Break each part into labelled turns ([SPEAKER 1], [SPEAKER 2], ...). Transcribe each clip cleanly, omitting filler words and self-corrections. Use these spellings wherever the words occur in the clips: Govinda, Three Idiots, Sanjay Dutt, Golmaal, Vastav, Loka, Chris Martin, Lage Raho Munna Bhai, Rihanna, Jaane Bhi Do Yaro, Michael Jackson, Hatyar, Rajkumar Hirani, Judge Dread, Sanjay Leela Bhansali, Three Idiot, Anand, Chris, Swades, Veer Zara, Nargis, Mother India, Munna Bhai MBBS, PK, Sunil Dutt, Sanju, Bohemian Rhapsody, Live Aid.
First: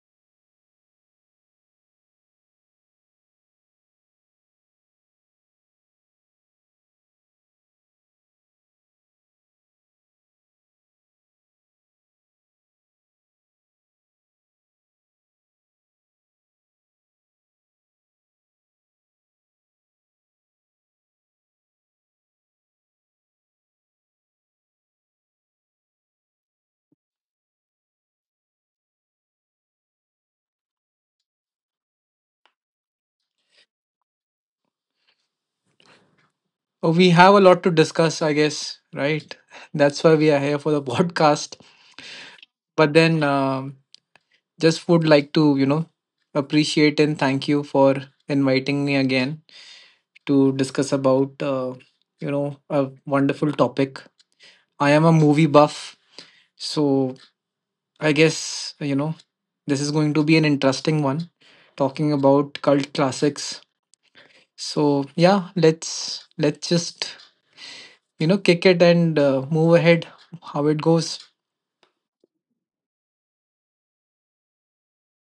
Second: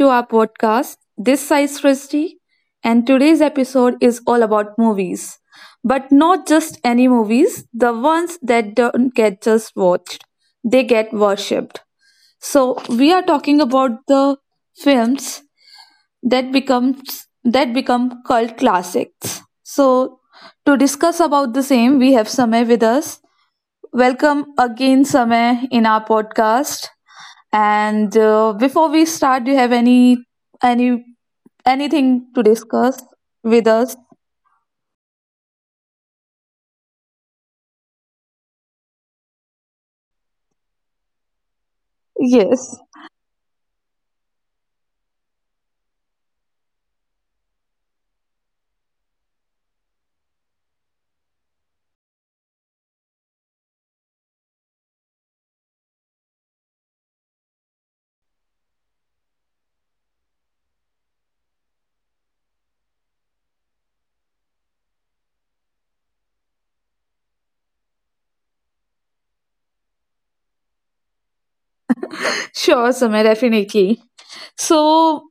[SPEAKER 1] to our podcast. This is Srishti, and today's episode is all about movies, but not just any movies. The ones that don't get just watched, they get worshipped. So we are talking about the films that become cult classics. So to discuss about the same, we have Samay with us. Welcome again, Samay, in our podcast. And before we start, do you have any anything to discuss with us?
[SPEAKER 2] Oh, we have a lot to discuss, I guess, right? That's why we are here for the podcast.
[SPEAKER 1] Yes.
[SPEAKER 2] But then, um, just would like to, you know, appreciate and thank you for inviting me again to discuss about, you know, a wonderful topic. I am a movie buff, so I guess, you know, this is going to be an interesting one talking about cult classics. So, yeah, let's just, you know, kick it and move ahead how it goes.
[SPEAKER 1] Sure, Samay, definitely. So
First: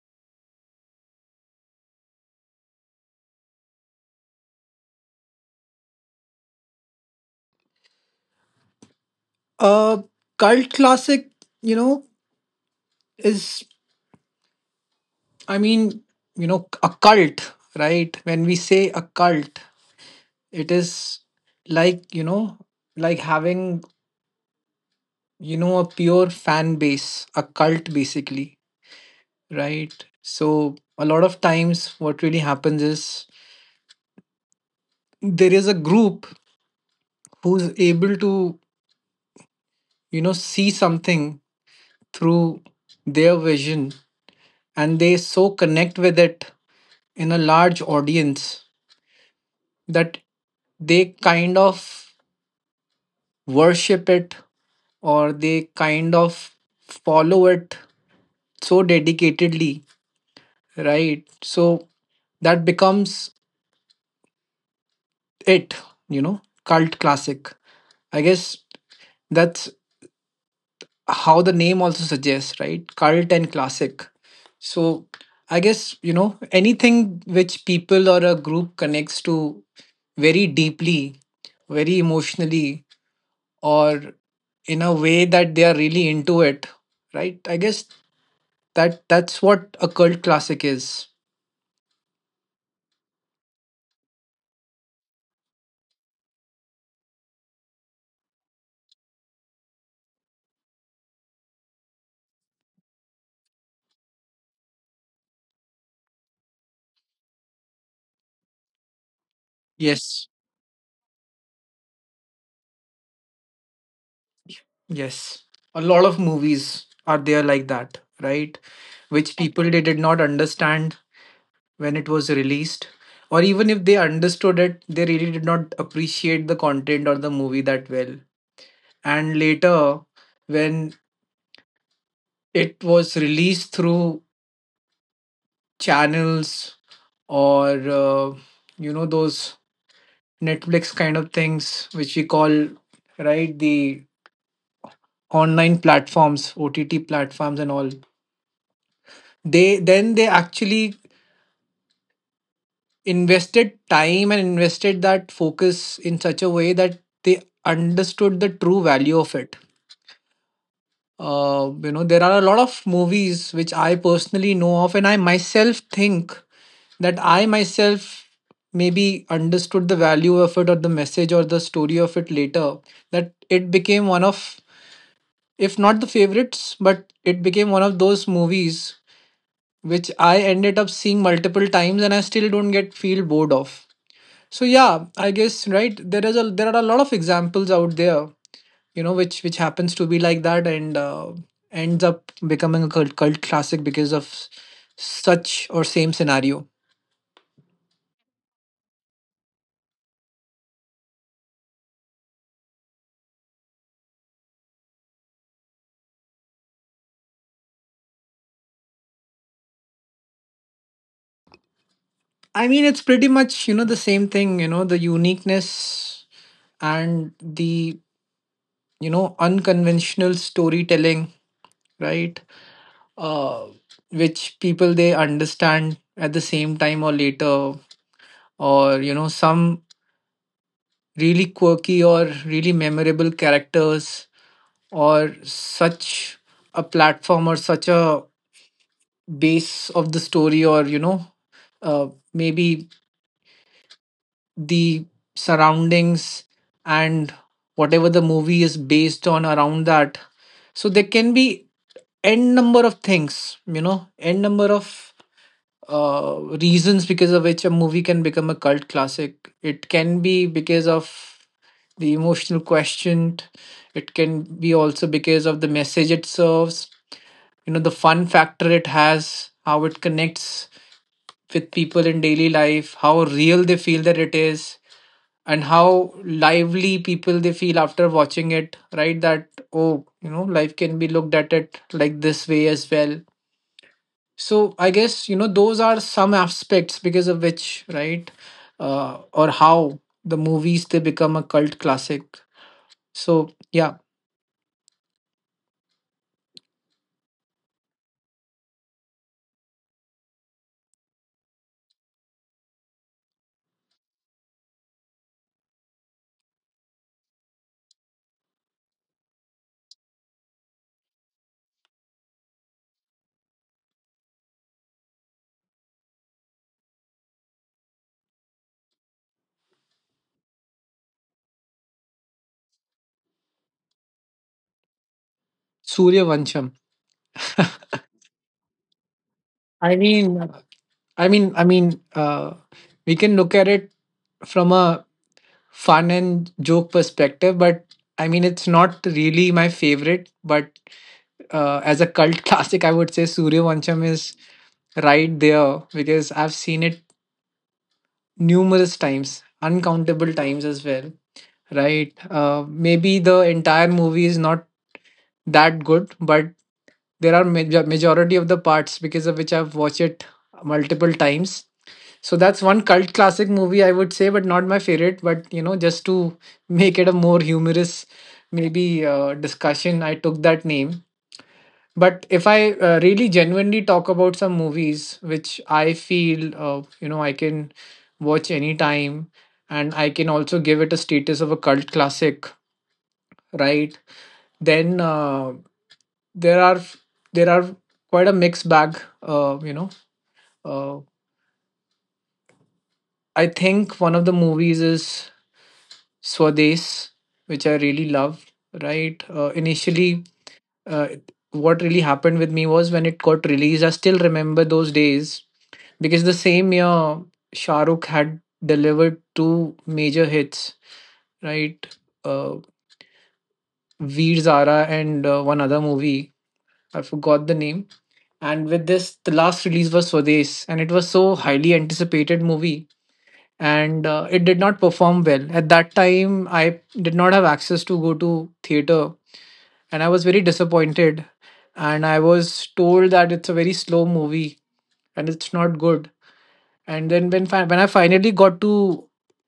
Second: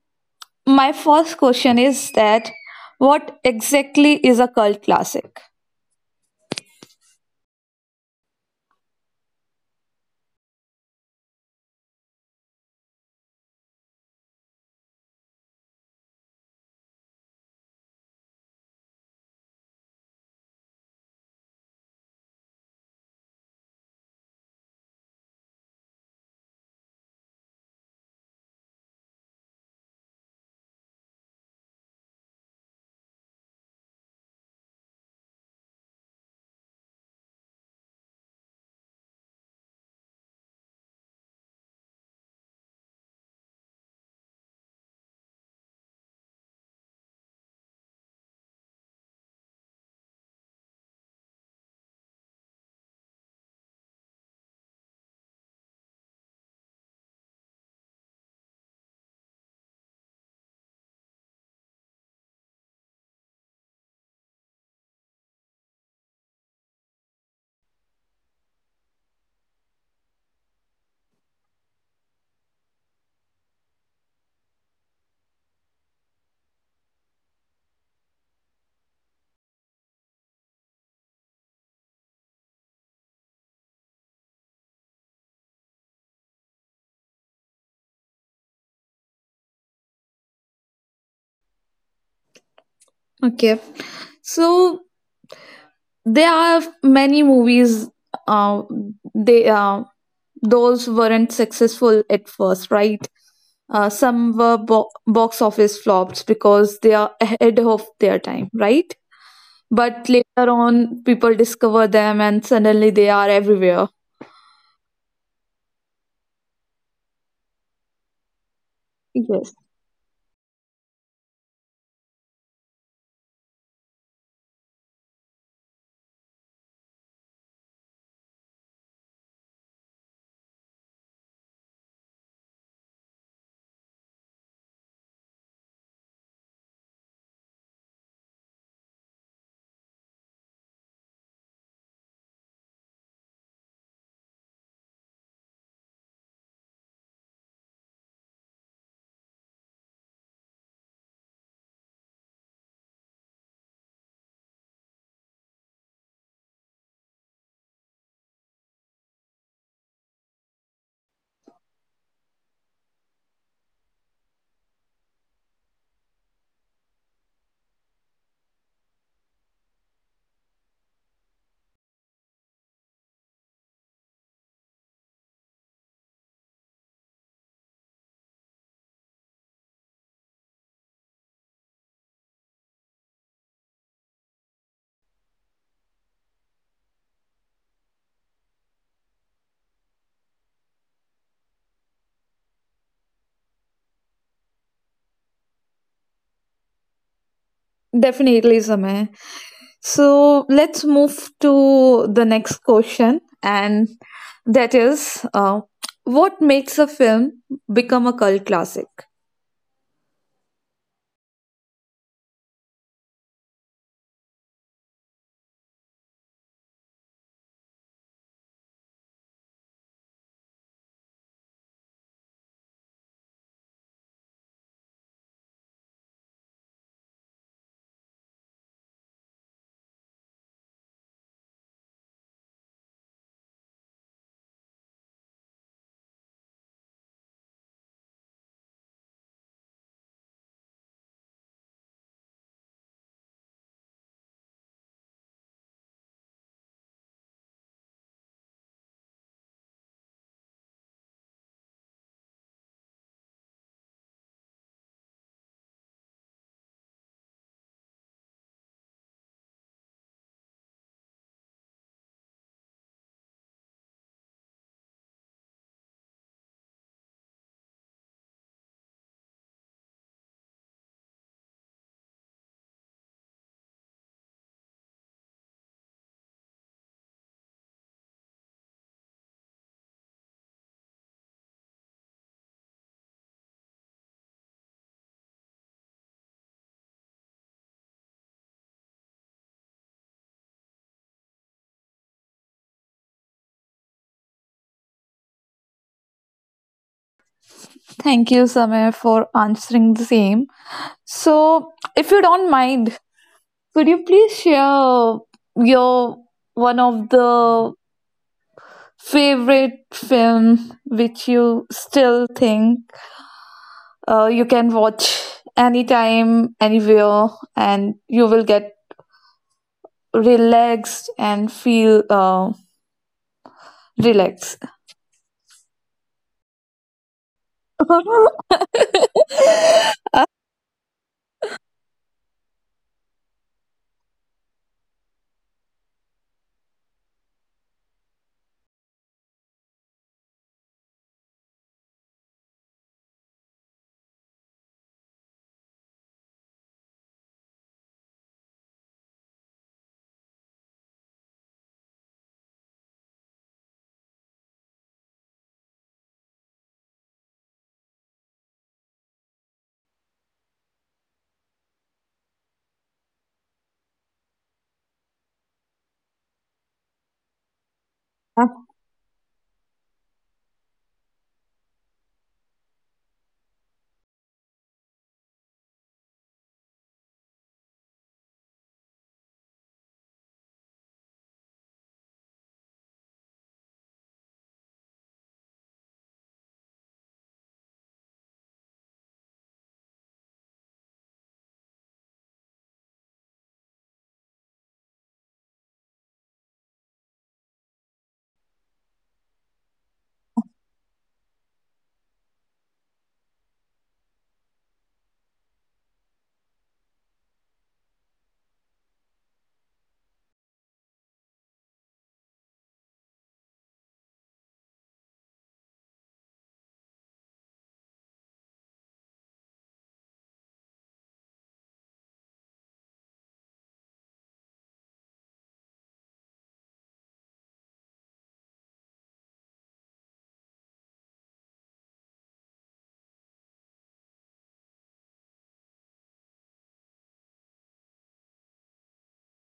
[SPEAKER 1] my first question is that what exactly is a cult classic?
[SPEAKER 2] A cult classic, you know, is, I mean, you know, a cult, right? When we say a cult, it is, like, you know, like having, you know, a pure fan base, a cult basically, right? So a lot of times what really happens is there is a group who's able to, you know, see something through their vision, and they so connect with it in a large audience that they kind of worship it or they kind of follow it so dedicatedly, right? So that becomes it, you know, cult classic. I guess that's how the name also suggests, right? Cult and classic. So I guess, you know, anything which people or a group connects to very deeply, very emotionally, or in a way that they are really into it, right? I guess that's what a cult classic is.
[SPEAKER 1] Okay, so there are many movies. Uh, they Those weren't successful at first, right? Some were box office flops because they are ahead of their time, right? But
[SPEAKER 2] Yes,
[SPEAKER 1] later on, people discover them and suddenly they are everywhere.
[SPEAKER 2] yes, a lot of movies are there like that, right? Which
[SPEAKER 1] Yes,
[SPEAKER 2] people, they did not understand when it was released, or even if they understood it, they really did not appreciate the content or the movie that well. And later, when it was released through channels or you know, those Netflix kind of things, which we call, right, the online platforms, OTT platforms, and all. They then they actually invested time and invested that focus in such a way that they understood the true value of it. You know, there are a lot of movies which I personally know of, and I myself think that I myself maybe understood the value of it or the message or the story of it later, that it became one of, if not the favorites, but it became one of those movies which I ended up seeing multiple times and I still don't get feel bored of. So yeah, I guess, right, there are a lot of examples out there, you know, which happens to be like that, and ends up becoming a cult classic because of such or same scenario.
[SPEAKER 1] definitely, Samay. So let's move to the next question, and that is what makes a film become a cult classic?
[SPEAKER 2] I mean, it's pretty much, you know, the same thing, you know, the uniqueness and the, you know, unconventional storytelling, right? uh, which people, they understand at the same time or later, or, you know, some really quirky or really memorable characters, or such a platform or such a base of the story, or you know, uh, maybe the surroundings and whatever the movie is based on around that. So there can be n number of things, you know, n number of reasons because of which a movie can become a cult classic. It can be because of the emotional quotient. It can be also because of the message it serves. You know, the fun factor it has, how it connects with people in daily life, how real they feel that it is, and how lively people they feel after watching it. Right? That, oh, you know, life can be looked at it like this way as well. So I guess, you know, those are some aspects because of which, right, or how the movies they become a cult classic. So yeah.
[SPEAKER 1] Thank you, Samay, for answering the same. So, if you don't mind, could you please share your one of the favorite film which you still think you can watch anytime, anywhere, and you will get relaxed and feel relaxed.
[SPEAKER 2] Surya Vancham.
[SPEAKER 1] No
[SPEAKER 2] I mean, I mean, we can look at it from a fun and joke perspective, but I mean, it's not really my favorite. But as a cult classic, I would say Surya Vancham is right there because I've seen it numerous times, uncountable times as well, right? Maybe the entire movie is not that good, but there are majority of the parts because of which I've watched it multiple times. So that's one cult classic movie I would say, but not my favorite. But you know, just to make it a more humorous, maybe discussion, I took that name. But if I really genuinely talk about some movies which I feel, you know, I can watch anytime, and I can also give it a status of a cult classic, right? Then there are there are quite a mixed bag, you know. Uh, I think one of the movies is Swades, which I really love, right? Initially, uh, what really happened with me was when it got released. I still remember those days because the same year Shah Rukh had delivered two major hits, right? Uh, Veer Zara and one other movie. I forgot the name. And with this, the last release was Swades, and it was so highly anticipated movie. And it did not perform well at that time. I did not have access to go to theater, and I was very disappointed. And I was told that it's a very slow movie and it's not good. And then when I finally got to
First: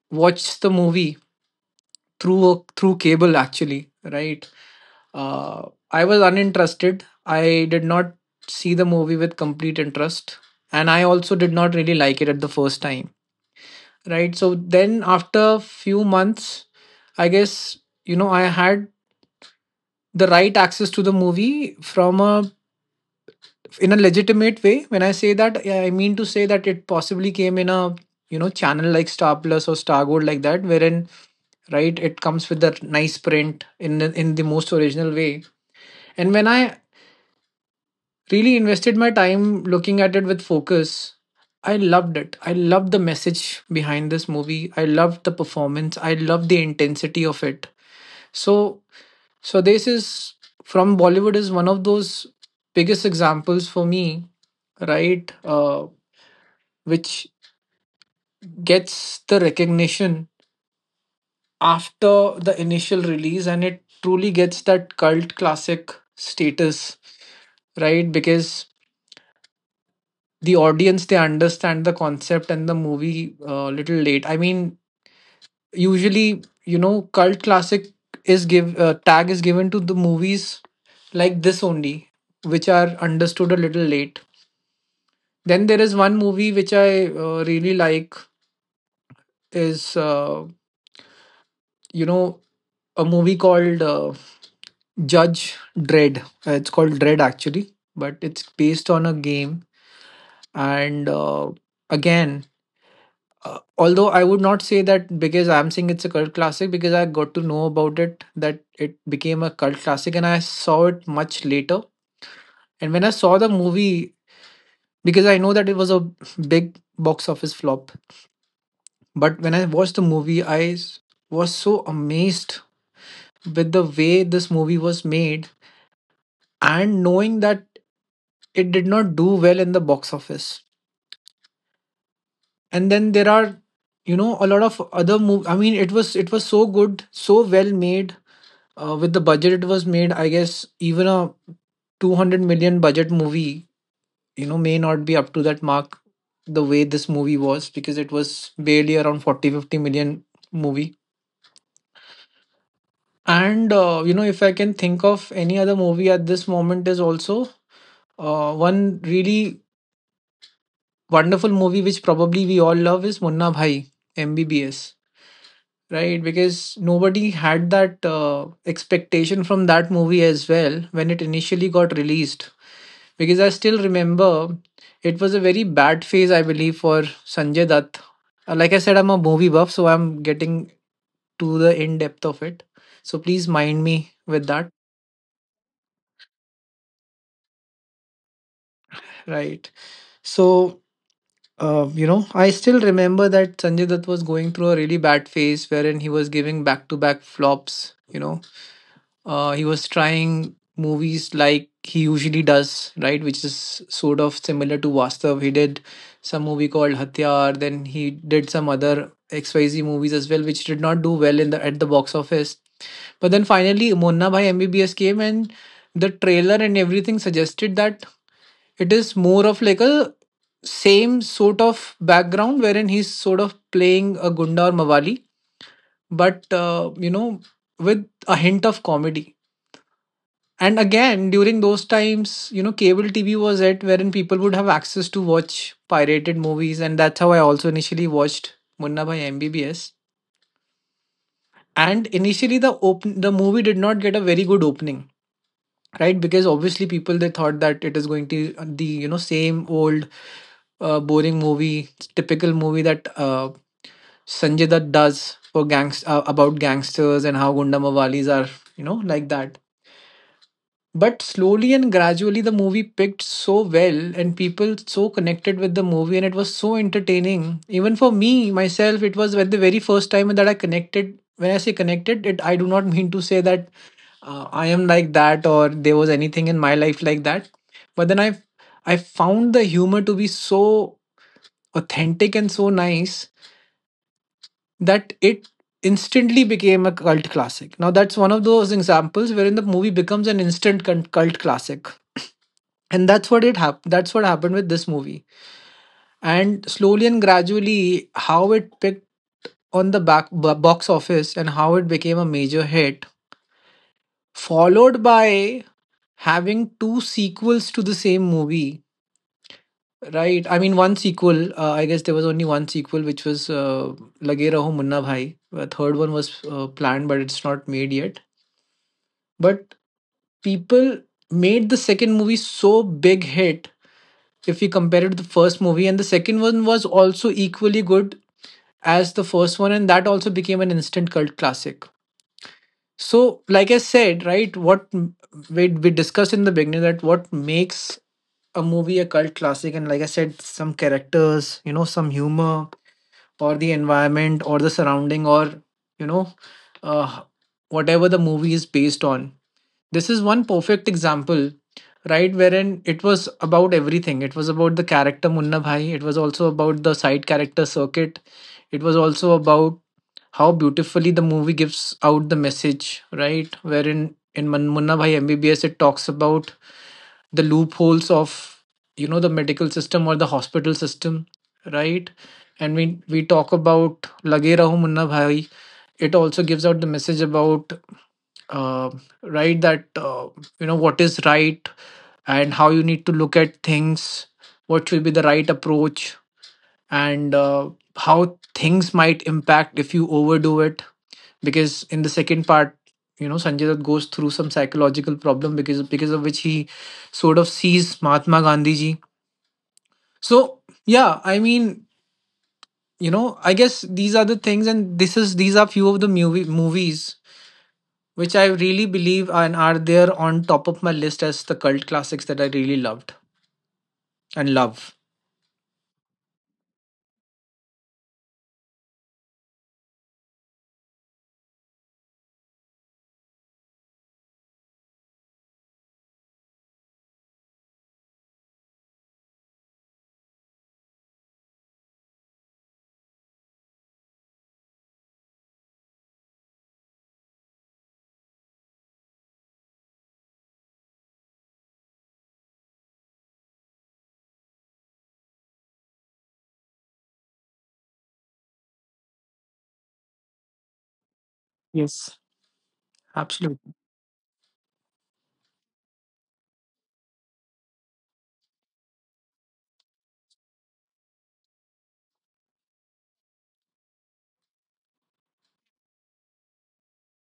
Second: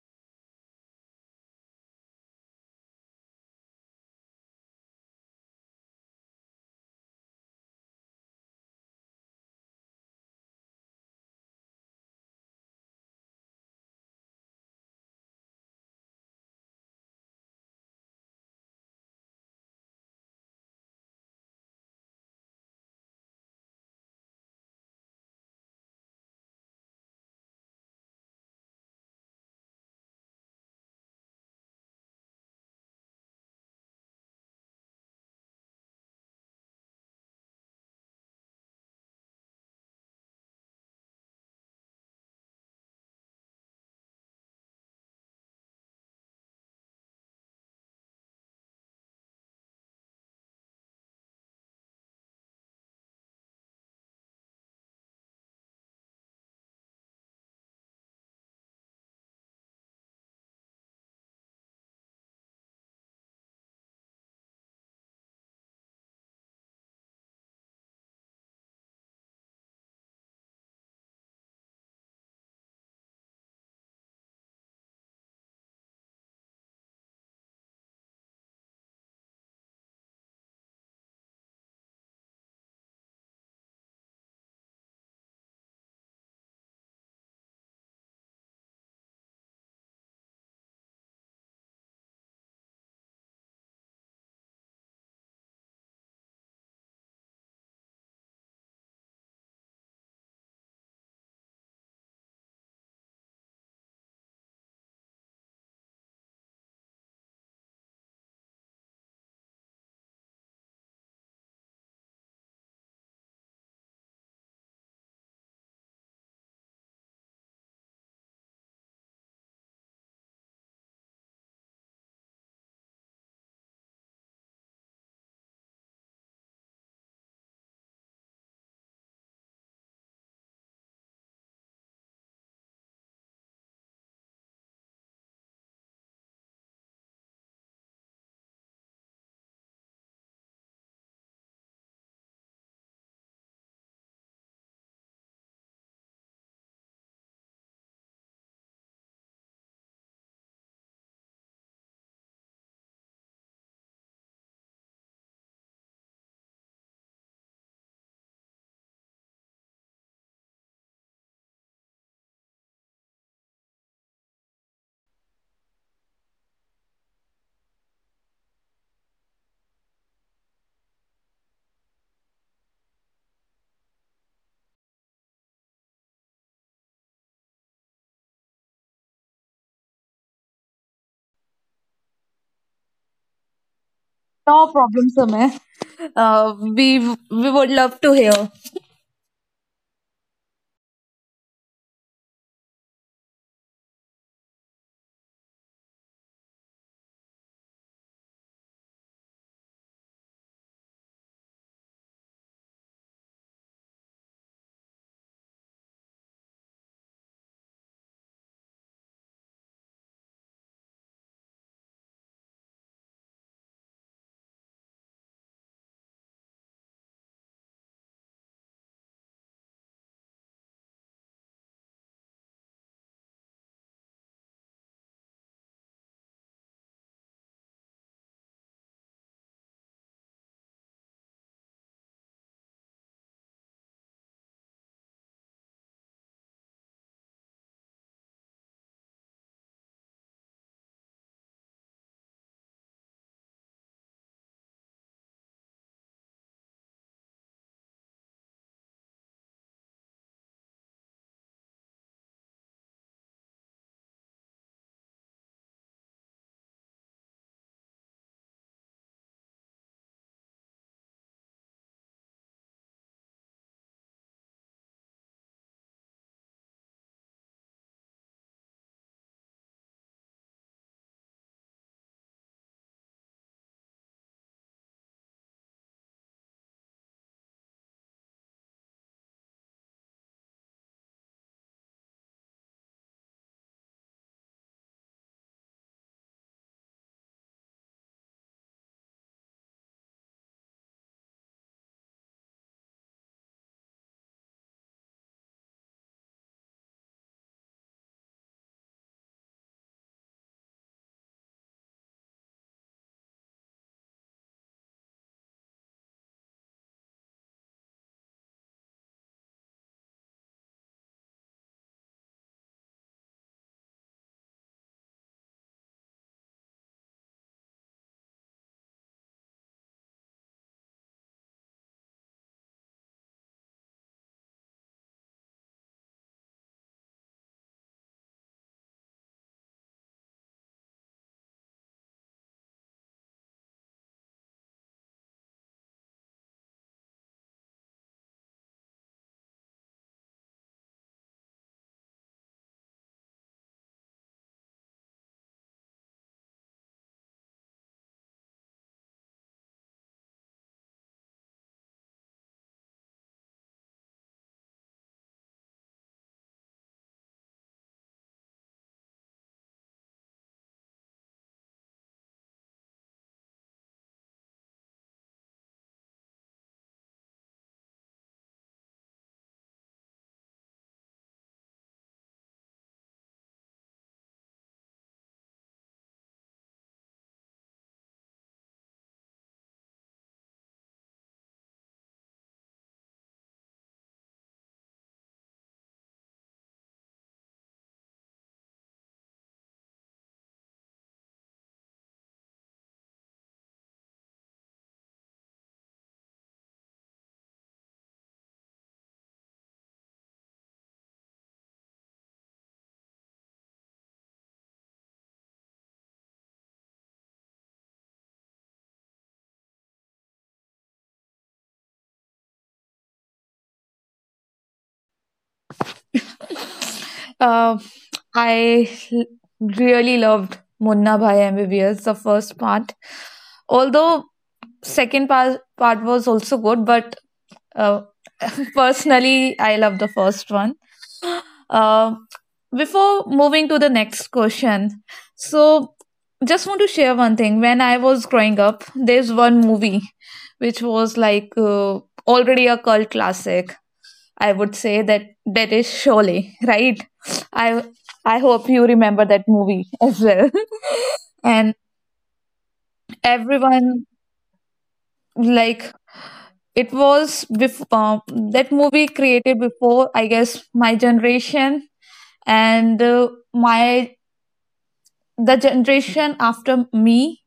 [SPEAKER 2] watch the movie through through cable, actually, right? I was uninterested. I did not see the movie with complete interest, and I also did not really like it at the first time, right? So then after a few months, I guess, you know, I had the right access to the movie from a in a legitimate way. When I say that, yeah, I mean to say that it possibly came in a, you know, channel like Star Plus or Star Gold, like that, wherein, right, it comes with that nice print in the most original way. And when I really invested my time looking at it with focus, I loved it. I loved the message behind this movie. I loved the performance. I loved the intensity of it. So so this is from Bollywood, is one of those biggest examples for me, right? Which gets the recognition after the initial release, and it truly gets that cult classic status, right? Because the audience, they understand the concept and the movie a little late. I mean, usually, you know, cult classic is, give tag is given to the movies like this only, which are understood a little late. Then there is one movie which I really like is, you know, a movie called Judge Dread. It's called Dread, actually, but it's based on a game. And again, although I would not say that, because I'm saying it's a cult classic, because I got to know about it that it became a cult classic, and I saw it much later. And when I saw the movie, because I know that it was a big box office flop, but when I watched the movie, was so amazed with the way this movie was made, and knowing that it did not do well in the box office. And then there are, you know, a lot of other movies. I mean, it was so good, so well made. With the budget it was made, I guess even a 200 million budget movie, you know, may not be up to that mark the way this movie was, because it was barely around 40 50 million movie. And you know, if I can think of any other movie at this moment, is also one really wonderful movie which probably we all love is Munna Bhai MBBS, right? Because nobody had that expectation from that movie as well when it initially got released. Because I still remember it was a very bad phase, I believe, for Sanjay Dutt. Like I said, I'm a movie buff, so I'm getting to the in depth of it. So please mind me with that,
[SPEAKER 1] problem, Sumit. Uh, we we would love to hear.
[SPEAKER 2] right? So you know, I still remember that Sanjay Dutt was going through a really bad phase wherein he was giving back to back flops. You know, he was trying movies like he usually does, right? Which is sort of similar to Vastav. He did some movie called Hatyar, then he did some other XYZ movies as well, which did not do well in the at the box office. But then finally, Monna Bhai MBBS came, and the trailer and everything suggested that it is more of like a same sort of background wherein he's sort of playing a Gunda or Mawali, but you know, with a hint of comedy. And again, during those times, you know, cable TV was at wherein people would have access to watch pirated movies, and that's how I also initially watched Munna Bhai MBBS. And initially, the movie did not get a very good opening, right? Because obviously people, they thought that it is going to the same old boring movie, typical movie that Sanjay Dutt does for gangs about gangsters and how gundamavalis are, you know, like that. But slowly and gradually, the movie picked so well, and people so connected with the movie, and it was so entertaining. Even for me, myself, it was at the very first time that I connected. When I say connected, it I do not mean to say that I am like that or there was anything in my life like that. But then I found the humor to be so authentic and so nice that it instantly became a cult classic. Now, that's one of those examples wherein the movie becomes an instant cult classic. And that's what it happened. That's what happened with this movie. And slowly and gradually, how it picked on the box office and how it became a major hit, followed by having two sequels to the same movie. Right. I mean, one sequel. I guess there was only one sequel, which was Lage Raho Munna Bhai. A third one was planned, but it's not made yet. But people made the second movie so big hit, if we compare it to the first movie, and the second one was also equally good as the first one, and that also became an instant cult classic. So, like I said, right, we discussed in the beginning that what makes a movie a cult classic, and like I said, some characters, you know, some humor, or the environment or the surrounding, or you know, uh, whatever the movie is based on, this is one perfect example. Right? Wherein it was about everything. It was about the character Munna Bhai, it was also about the side character Circuit, it was also about how beautifully the movie gives out the message. Right? Wherein in Munna Bhai MBBS, it talks about the loopholes of, you know, the medical system or the hospital system, right? And we talk about Lage Raho Munna Bhai, it also gives out the message about, uh, right, that you know, what is right and how you need to look at things, what should be the right approach, and how things might impact if you overdo it. Because in the second part, you know, Sanjay Dutt goes through some psychological problem because of which he sort of sees Mahatma Gandhi ji. So yeah, I mean, you know, I guess these are the things, and this is these are few of the movies which I really believe and are there on top of my list as the cult classics that I really loved and love.
[SPEAKER 1] Uh, I l- really loved Munna Bhai MBBS, the first part. Although second part was also good, but uh, personally, I love the first one. Uh, before moving to the next question, so just want to share one thing. When I was growing up, there's one movie which was like already a cult classic, I would say that that is Sholay, right? I I hope you remember that movie as well. And
[SPEAKER 2] Yes, absolutely.
[SPEAKER 1] everyone, like, it was before uh, that movie created before, I guess, my generation and my the generation after me,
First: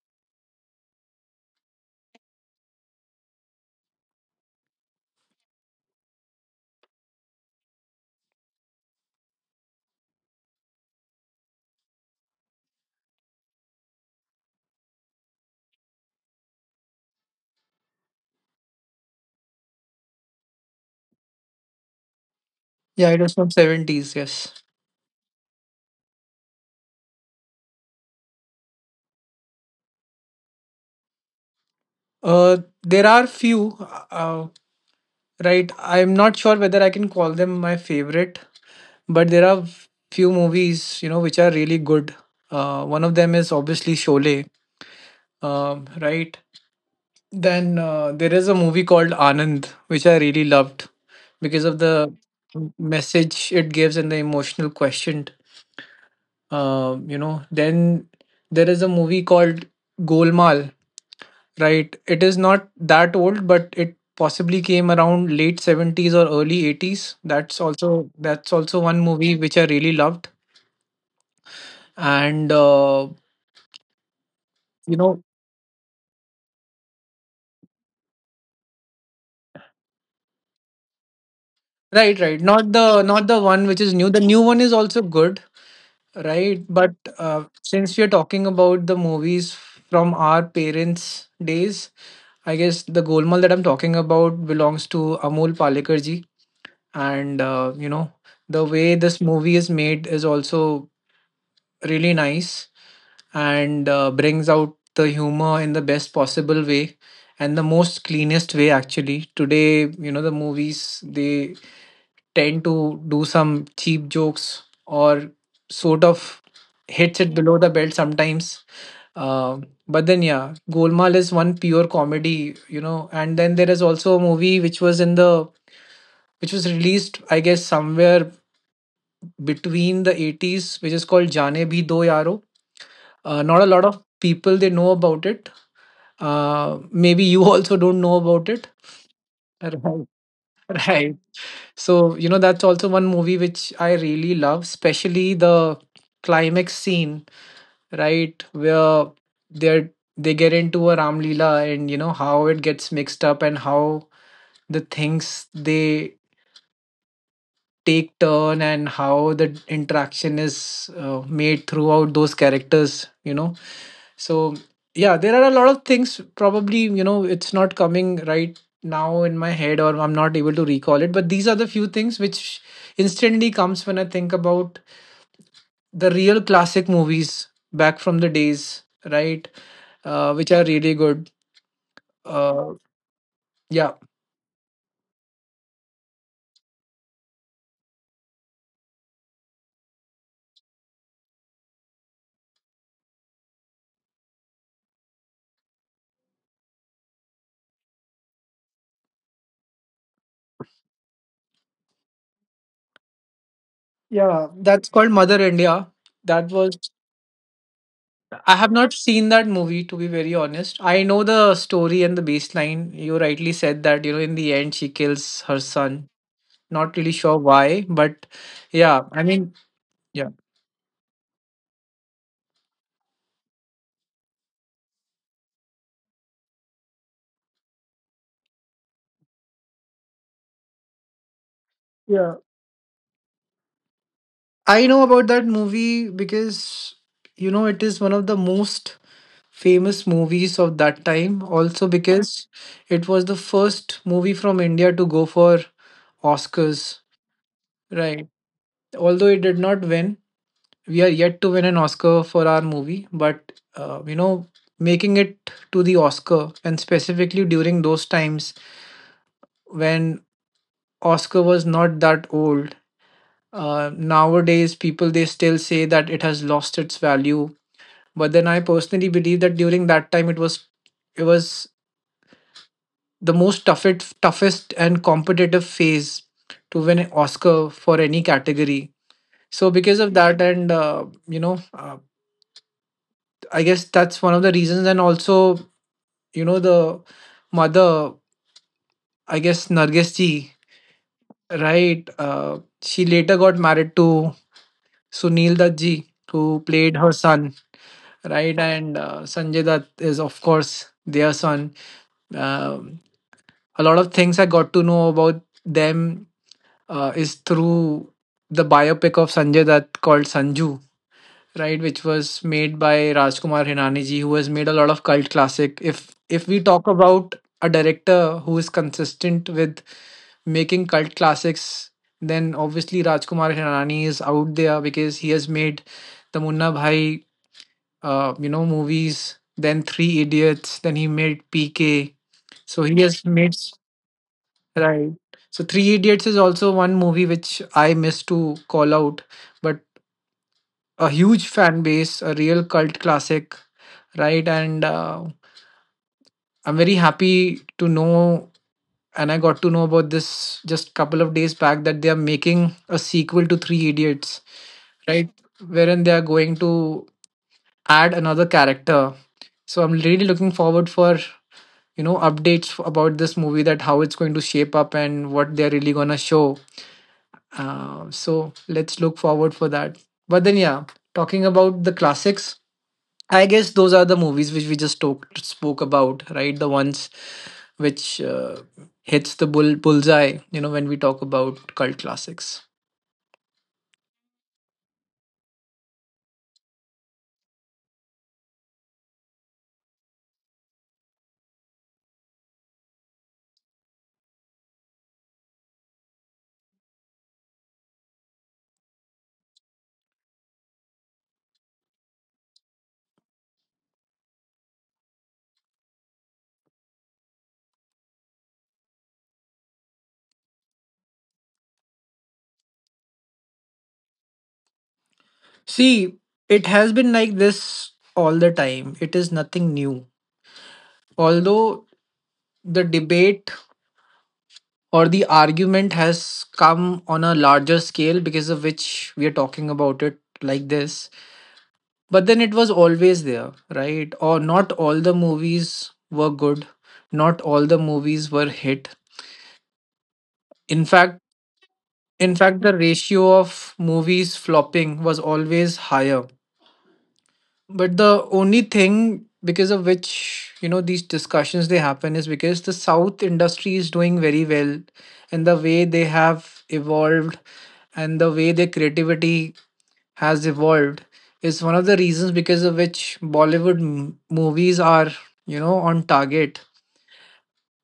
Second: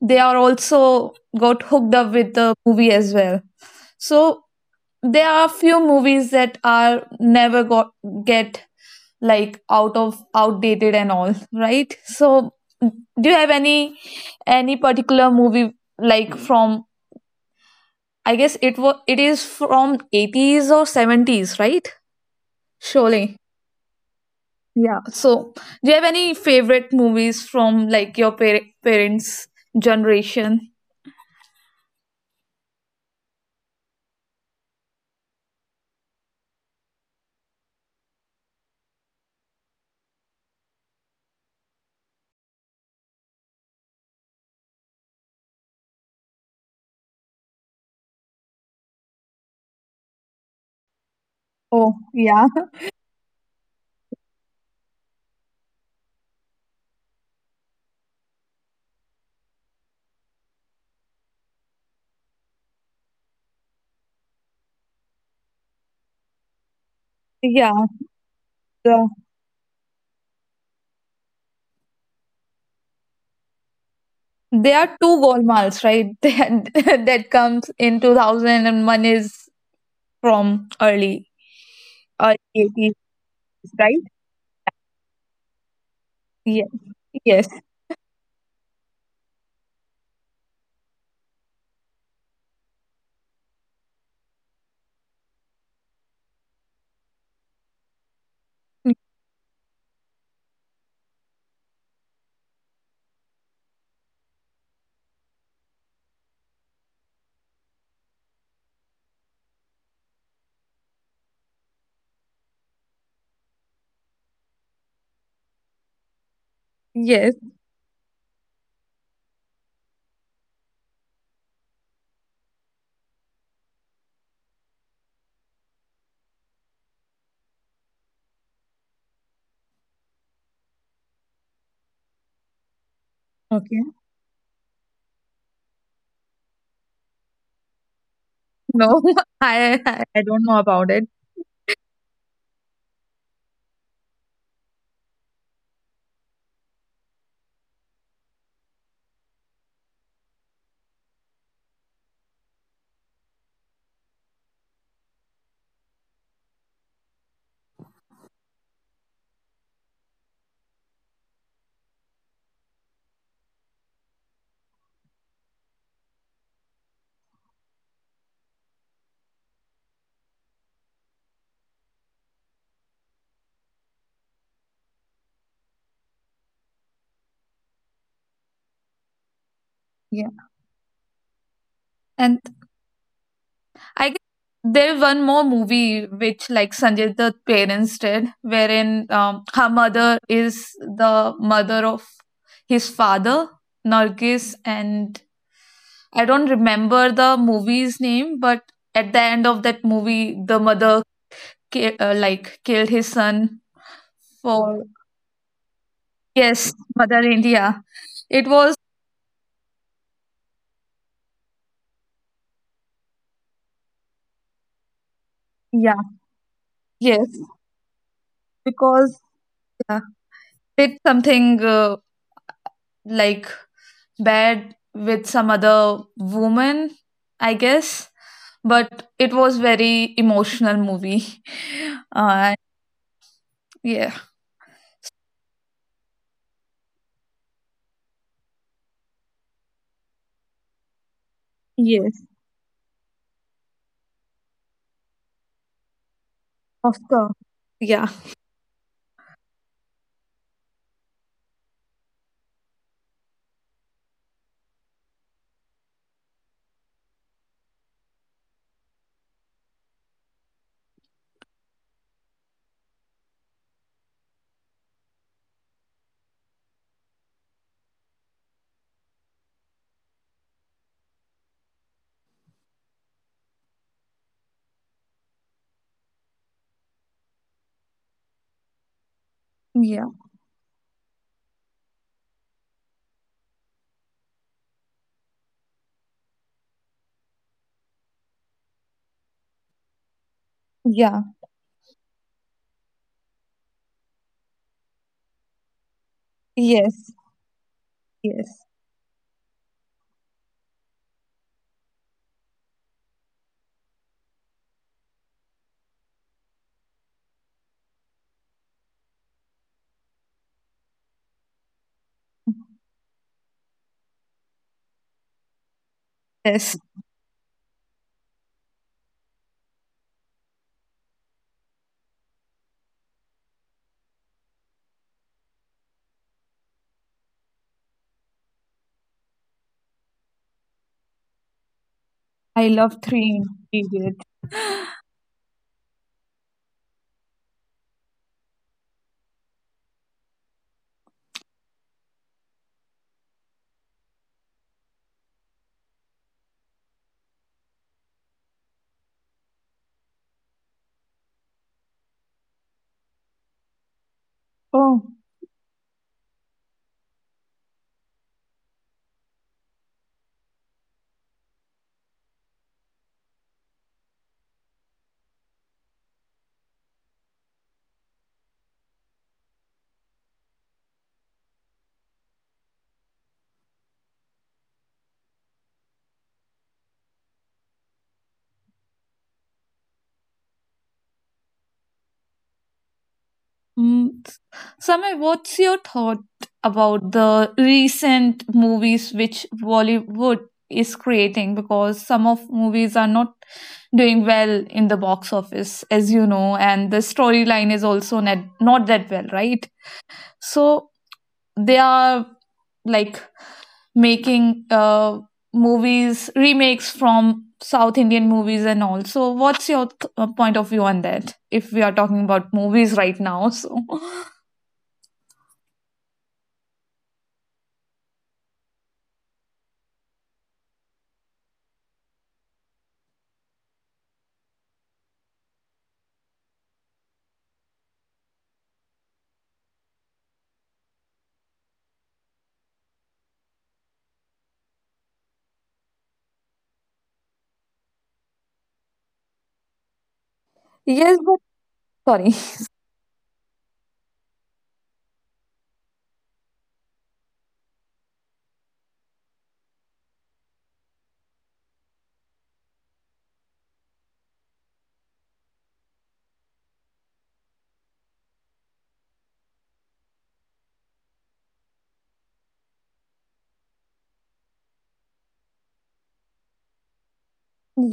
[SPEAKER 1] they are also got hooked up with the movie as well. So there are few movies that are never got get, like, out of outdated and all, right? So do you have any particular movie, like, from, I guess it was, it is from 80s or 70s, right?
[SPEAKER 2] Yeah, it was
[SPEAKER 1] Surely.
[SPEAKER 2] from 70s, yes.
[SPEAKER 1] Yeah. So do you have any favorite movies from, like, your parents generation?
[SPEAKER 2] Uh, there are few, right? I'm not sure whether I can call them my favorite, but there are few movies, you know, which are really good. One of them is obviously Sholay, right? Then there is a movie called Anand, which I really loved because of
[SPEAKER 1] Oh,
[SPEAKER 2] the
[SPEAKER 1] yeah.
[SPEAKER 2] message it gives and the emotional quotient. You know, then there is a movie called Golmaal. Right. It is not that old, but it possibly came around late 70s or early 80s.
[SPEAKER 1] yeah.
[SPEAKER 2] That's also one
[SPEAKER 1] The,
[SPEAKER 2] movie which I really loved. And
[SPEAKER 1] there are
[SPEAKER 2] you
[SPEAKER 1] two
[SPEAKER 2] know,
[SPEAKER 1] golmals, right? That, that comes in 2001 is from early
[SPEAKER 2] right,
[SPEAKER 1] early
[SPEAKER 2] right.
[SPEAKER 1] 80s,
[SPEAKER 2] Not the one which is
[SPEAKER 1] right?
[SPEAKER 2] new. The new one is also good,
[SPEAKER 1] Yeah.
[SPEAKER 2] right? But
[SPEAKER 1] Yes.
[SPEAKER 2] since we are talking about the movies from our parents' days, I guess the Golmaal that I'm talking about belongs to Amol Palekar ji. And you know, the way
[SPEAKER 1] Mm.
[SPEAKER 2] this movie is made is also really nice, and brings out the humor in the best possible way and the most cleanest way. Actually, today, you know, the movies, they tend to do some cheap jokes or sort of hits
[SPEAKER 1] Yes.
[SPEAKER 2] it below the belt sometimes. uh, but then yeah, Golmaal is one pure comedy, you know. And then there is also a movie which was in the which was released, I guess, somewhere between the 80s, which is called Jaane Bhi Do Yaro. Not a
[SPEAKER 1] Okay.
[SPEAKER 2] lot of people they know about it. Maybe you also don't know about it.
[SPEAKER 1] No, I
[SPEAKER 2] Right.
[SPEAKER 1] I don't know about it.
[SPEAKER 2] Right. So, you know, that's also one movie which I really love, especially the climax scene, right, where they're they get into a Ramlila, and you know how it gets mixed up and how the things they take turn and how the interaction is made throughout those characters, you know. So yeah, there are a lot of things, probably, you know, it's not coming right now in my head, or I'm not able to recall it, but these are the few things which instantly comes when I think about the real classic movies back from the days, right?
[SPEAKER 1] Yeah.
[SPEAKER 2] Which are really good.
[SPEAKER 1] And
[SPEAKER 2] uh, yeah.
[SPEAKER 1] I guess there's one more movie which, like, Sanjay Dutt's parents did, wherein her mother is the mother of his father, Nargis, and I don't remember the movie's name, but at the end of that movie, the mother like killed his son
[SPEAKER 2] Yeah,
[SPEAKER 1] for
[SPEAKER 2] that's called Mother India. That
[SPEAKER 1] yes,
[SPEAKER 2] was,
[SPEAKER 1] Mother India. It
[SPEAKER 2] I have
[SPEAKER 1] was
[SPEAKER 2] not seen that movie, to be very honest. I know the story and the baseline. You rightly said that, you know, in the end she kills her
[SPEAKER 1] yeah,
[SPEAKER 2] son. Not really
[SPEAKER 1] yes,
[SPEAKER 2] sure why, but yeah,
[SPEAKER 1] because
[SPEAKER 2] I mean,
[SPEAKER 1] yeah,
[SPEAKER 2] yeah.
[SPEAKER 1] did something like bad with some other woman, I guess. But it was very emotional movie.
[SPEAKER 2] Yeah.
[SPEAKER 1] Uh, yeah.
[SPEAKER 2] I know about that movie because, you know, it is one of the most famous movies of that time, also
[SPEAKER 1] Yes,
[SPEAKER 2] because it was the first movie from India to go for
[SPEAKER 1] of
[SPEAKER 2] Oscars,
[SPEAKER 1] course. Yeah,
[SPEAKER 2] right? Although it did not win, we are yet to win an Oscar for our movie, but you know, making it to the Oscar and specifically during those times when Oscar was not that old. Nowadays, people they still say that it has lost its value, but then I personally believe that during that time it was the most toughest and competitive phase to win an Oscar for any category. So because
[SPEAKER 1] yeah,
[SPEAKER 2] of that, and I guess that's one of the reasons, and also, you know, the mother, I guess Nargis ji,
[SPEAKER 1] yeah.
[SPEAKER 2] right? She later got married to Sunil Dutt ji, who played
[SPEAKER 1] Yes,
[SPEAKER 2] her son,
[SPEAKER 1] yes,
[SPEAKER 2] right? And Sanjay Dutt is of course their son. Um, a lot of things I got to know about them is through the biopic of Sanjay Dutt called Sanju, right? Which was made by Rajkumar Hirani ji, who has made a lot of cult classic. If we
[SPEAKER 1] yes.
[SPEAKER 2] talk about a director who is consistent with making cult classics, then obviously Rajkumar Hirani is out there, because he has made the Munna Bhai, you know, movies, then Three Idiots, then he made PK.
[SPEAKER 1] I
[SPEAKER 2] So
[SPEAKER 1] love
[SPEAKER 2] he has
[SPEAKER 1] Three
[SPEAKER 2] made,
[SPEAKER 1] Idiot.
[SPEAKER 2] right? So Three Idiots is also one movie which I miss to call out, but a huge fan base, a real cult classic, right? And I'm very happy to know, and I got to know about this just couple of days back, that they are making a sequel to Three Idiots,
[SPEAKER 1] Oh.
[SPEAKER 2] right? Wherein they are going to add another character. So I'm really looking forward for, you know, updates about this movie, that how it's going to shape up and what they're really gonna show. So let's look forward for that. But then yeah, talking about the classics. I guess those are the movies which we just talked spoke about, right? The ones which hits the bullseye, you know, when we talk about cult classics.
[SPEAKER 1] Mm. Samir, what's your thought about the recent movies which Bollywood is creating? Because some of movies are not doing well in the box office, as you know, and the storyline is also not that well, right? So they are, like, making movies remakes from South Indian movies and all. So what's your point of view on that? If we are talking about movies right now, so.
[SPEAKER 2] See, it has been like this all the time. It is nothing new. Although the debate or the argument has come on a larger scale, because of which we are talking about it like this, but then it was always there, right? Or not all the movies were good, not all the movies were hit. In
[SPEAKER 1] Yes.
[SPEAKER 2] fact,
[SPEAKER 1] Sorry.
[SPEAKER 2] in fact, the ratio of movies flopping was always higher. But the only thing because of which, you know, these discussions they happen, is because the South industry is doing very well, and the way they have evolved, and the way their creativity has evolved, is one of the reasons because of which movies are, you know, on target.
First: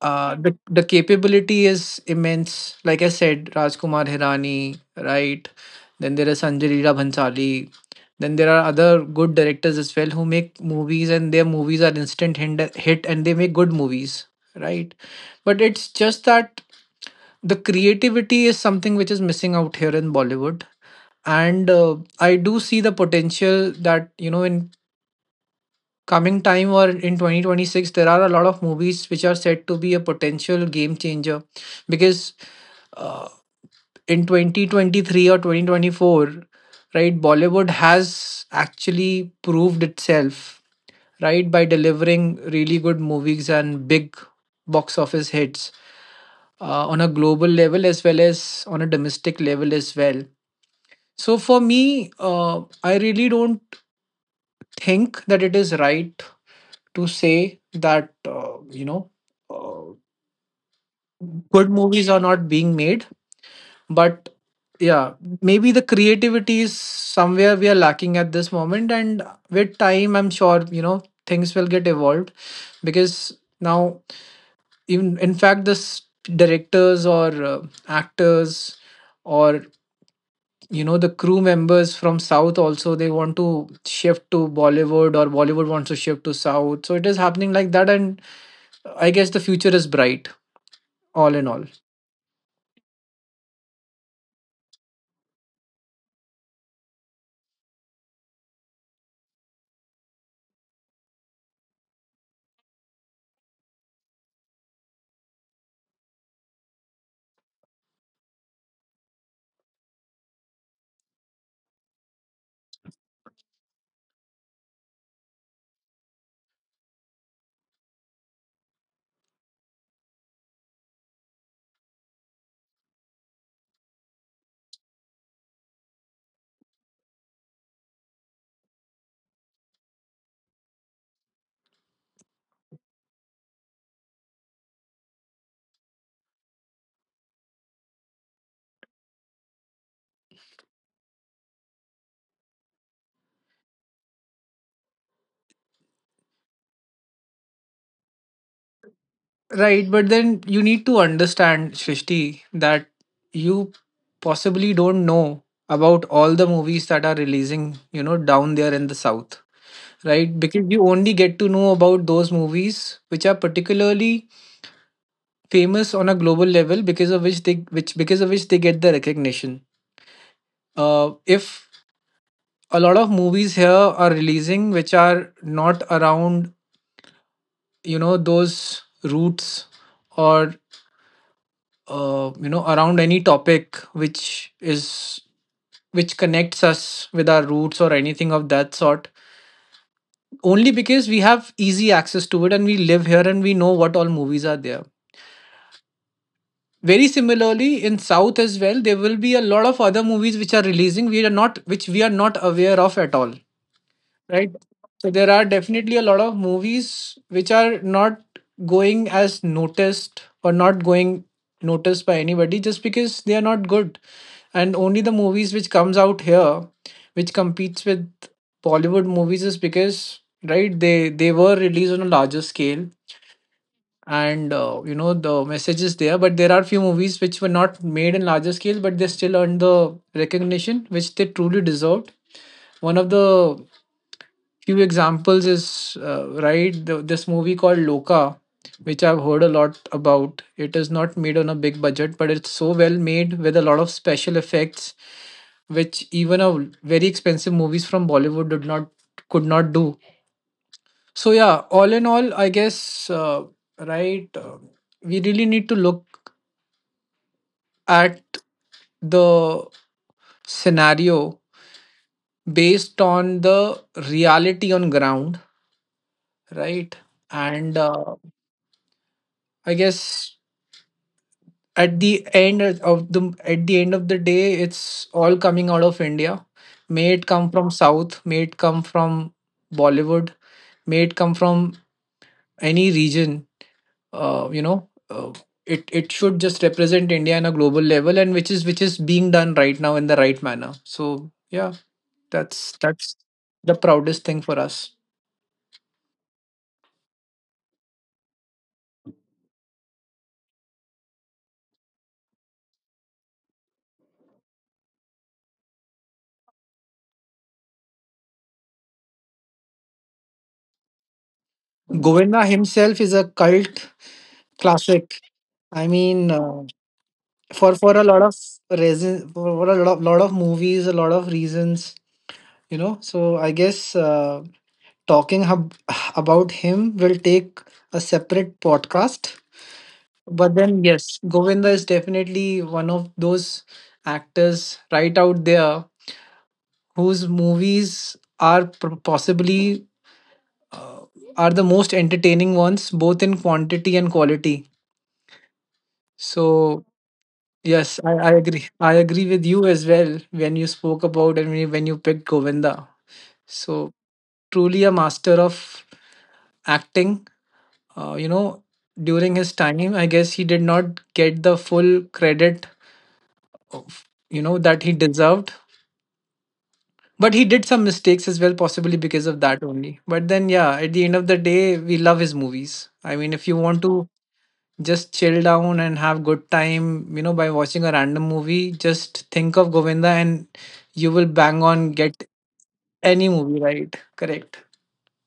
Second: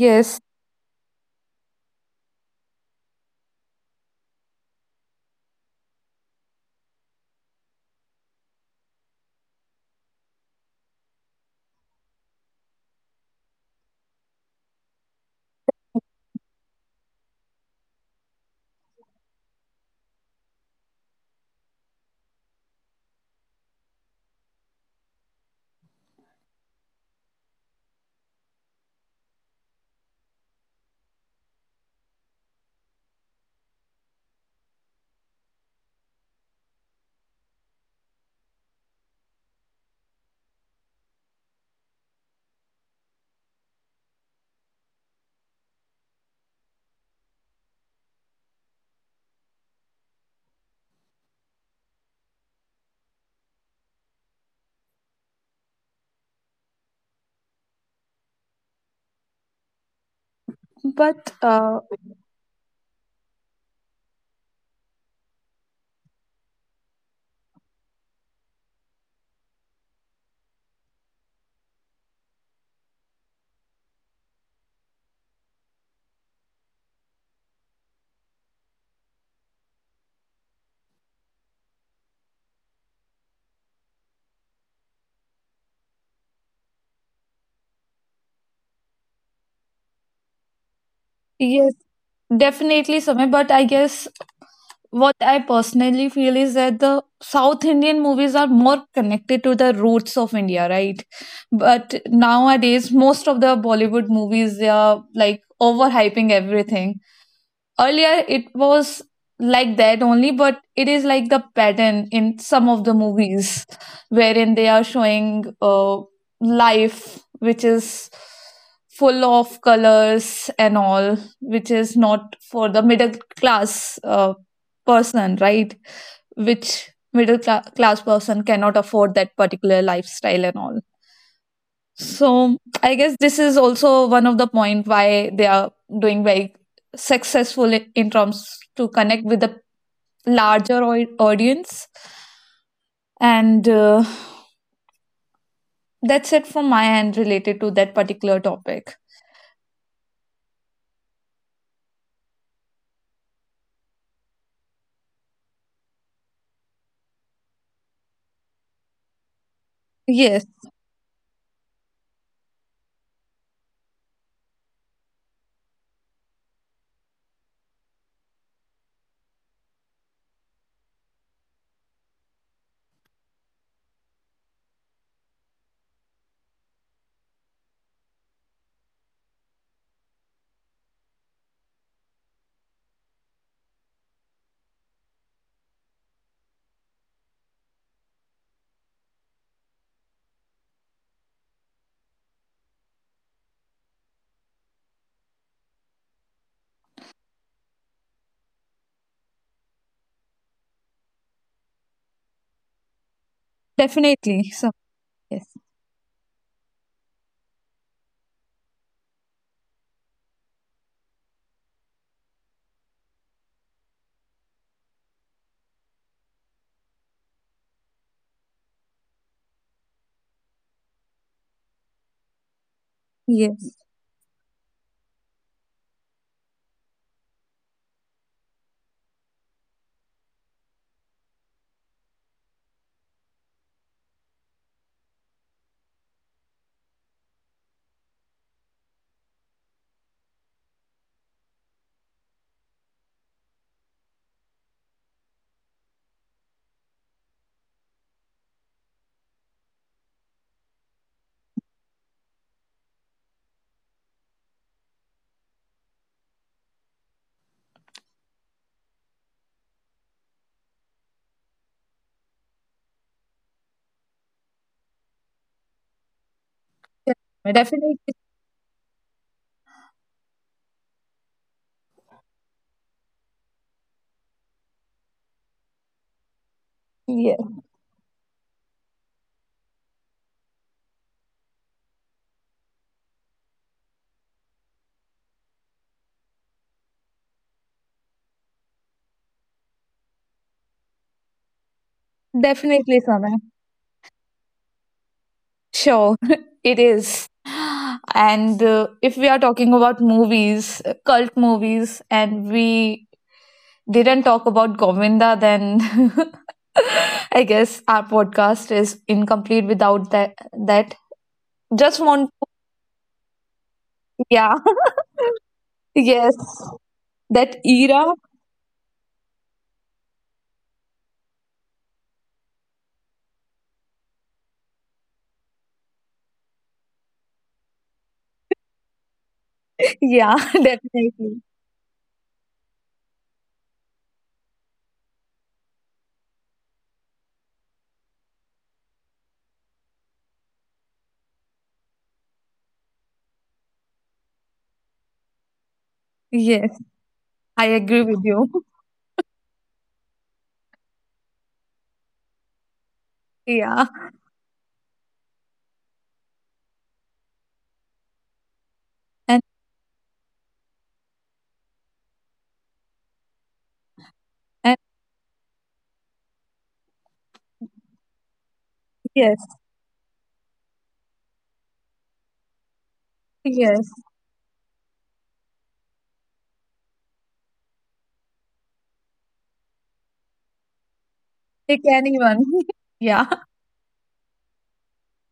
[SPEAKER 2] The capability is immense. Like I said, Rajkumar Hirani, right? Then there is Sanjay Leela Bhansali. Then there are other good directors as well who make movies, and their movies are instant hit, and they make good movies, right? But it's just that the creativity is something which is missing out here in Bollywood, and I do see the potential that you know in coming time or in 2026 there are a lot of movies which are said to be a potential game changer because uh, in 2023 or 2024, right, Bollywood has actually proved itself, right, by delivering really good movies and big box office hits, on a global level as well as on a domestic level as well. So for me, I really don't think that it is right to say that uh,
[SPEAKER 1] but
[SPEAKER 2] good movies are not being made. But yeah, maybe the creativity is somewhere we are lacking at this moment, and with time I'm sure, you know, things will get evolved. Because now, even in fact, this directors or actors or you know the crew members from South also, they want to shift to Bollywood or Bollywood wants to shift to South. So it is happening like that, and I guess the future is bright all in all.
[SPEAKER 1] yes, definitely, Samay. But I guess what I personally feel is that the South Indian movies are more connected to the roots of India, right? But nowadays, most of the Bollywood movies they are, like, overhyping everything. Earlier, it was like that only, but it is like the pattern in some of the movies wherein they are showing life which is full of colors and all, which is not for the middle class person, right? Which middle class person cannot afford that particular lifestyle and all. So I guess this is also one of the point why they are doing very successful in terms to connect with the larger audience. And that's it from my end related to that particular topic.
[SPEAKER 2] Right, but then you need to understand, Shrishti, that you possibly don't know about all the movies that are releasing, you know, down there in the South, right?
[SPEAKER 1] Yes,
[SPEAKER 2] Because you only get to know about those movies which are particularly famous on a global level, because of which they which because of which they get the recognition. If a lot of movies here are releasing which are not around, you know, those roots or you know around any topic which is which connects us with our roots or anything of that sort, only because we have easy access to it and we live here and we know what all movies are there. Very similarly in South as well, there will be a lot of other movies which are releasing we are not which we are not aware of at all, right?
[SPEAKER 1] definitely. So
[SPEAKER 2] So there are
[SPEAKER 1] yes,
[SPEAKER 2] definitely a lot of movies which are not going as noticed or not going noticed by anybody just because they are not good. And only the movies which comes out here, which competes with Bollywood movies, is because, right, they were released on a larger scale,
[SPEAKER 1] yes,
[SPEAKER 2] and you know, the message is there. But there are few movies which were not made in larger scale but they still earned the recognition which they truly deserved. One of the few examples is right, this movie called Loka, which I've heard a lot about. It is not made on a big budget, but it's so well made with a lot of special effects which even a very expensive movies from Bollywood did not could not do. So yeah, all in all, I guess, right, we really need to look at the scenario based on the reality on ground, right? And
[SPEAKER 1] definitely.
[SPEAKER 2] I guess at the end of the day, it's all coming out of India. May it
[SPEAKER 1] Yes,
[SPEAKER 2] come from South, may it come from Bollywood, may it come from any region. Uh, you know, uh, it should just represent India on a global level, and which is being done right now in the right manner. So yeah, that's
[SPEAKER 1] definitely,
[SPEAKER 2] that's
[SPEAKER 1] Samay.
[SPEAKER 2] the proudest thing for us.
[SPEAKER 1] Sure. It is. And if we are talking about movies, cult movies, and we didn't talk about Govinda, then I guess our podcast is incomplete without that. That just want,
[SPEAKER 2] Govinda himself is a cult
[SPEAKER 1] to, yeah,
[SPEAKER 2] classic. I mean.
[SPEAKER 1] yes, that
[SPEAKER 2] For a
[SPEAKER 1] era,
[SPEAKER 2] lot of reason, for a lot of movies, a lot of reasons, you know. So I guess, talking hab- about him will take a separate podcast.
[SPEAKER 1] yeah,
[SPEAKER 2] But then yes,
[SPEAKER 1] definitely,
[SPEAKER 2] Govinda is definitely one of those actors right out there whose movies are possibly uh, are the most entertaining ones, both in quantity and quality.
[SPEAKER 1] yes,
[SPEAKER 2] So
[SPEAKER 1] I agree
[SPEAKER 2] yes, I,
[SPEAKER 1] with
[SPEAKER 2] I
[SPEAKER 1] you,
[SPEAKER 2] agree. I agree with you as well when you spoke about and when you picked Govinda.
[SPEAKER 1] yeah,
[SPEAKER 2] So truly a master of acting. Uh, you know, during
[SPEAKER 1] and
[SPEAKER 2] his time, I guess he did not get the full credit of you know
[SPEAKER 1] and
[SPEAKER 2] that he deserved. But he did some mistakes as well, possibly because
[SPEAKER 1] yes,
[SPEAKER 2] of that only. But then yeah, at the end of the day, we love his movies. I mean, if you want
[SPEAKER 1] yes,
[SPEAKER 2] to just chill down and have good time, you know, by watching a random movie, just think of Govinda, and you will bang
[SPEAKER 1] pick
[SPEAKER 2] on get
[SPEAKER 1] anyone, yeah.
[SPEAKER 2] any movie, right? Correct.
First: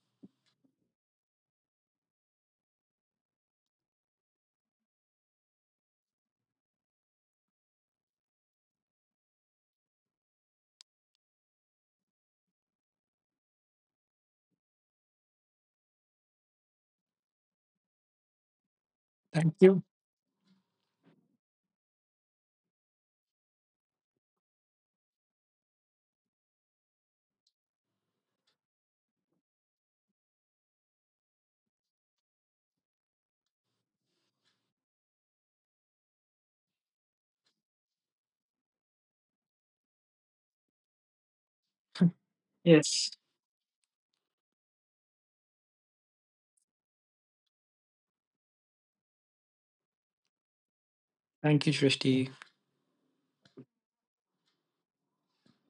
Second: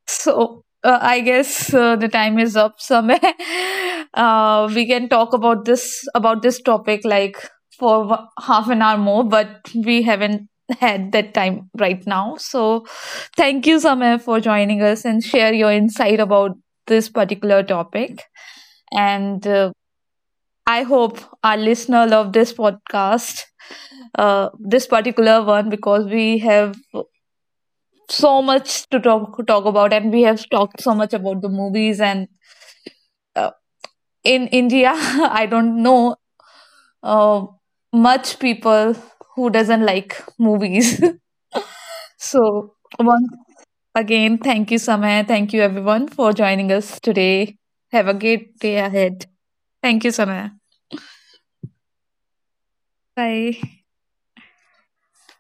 [SPEAKER 1] So I guess the time is up somewhere. Uh, we can talk about this topic like for half an hour more, but we haven't had that time right now. So thank you, Sameh, for joining us and share your insight about this particular topic. And
[SPEAKER 2] Thank you.
[SPEAKER 1] I hope our listener love this podcast, this particular one, because we have so much to talk about, and we have talked so much about the movies. And uh, in India, I don't know uh, much people who doesn't like movies. So
[SPEAKER 2] Yes,
[SPEAKER 1] once again, thank you, Samaya. Thank you, everyone, for joining us today. Have a great day ahead. Thank you, Samaya.
[SPEAKER 2] thank you, Shrishti.
[SPEAKER 1] Bye.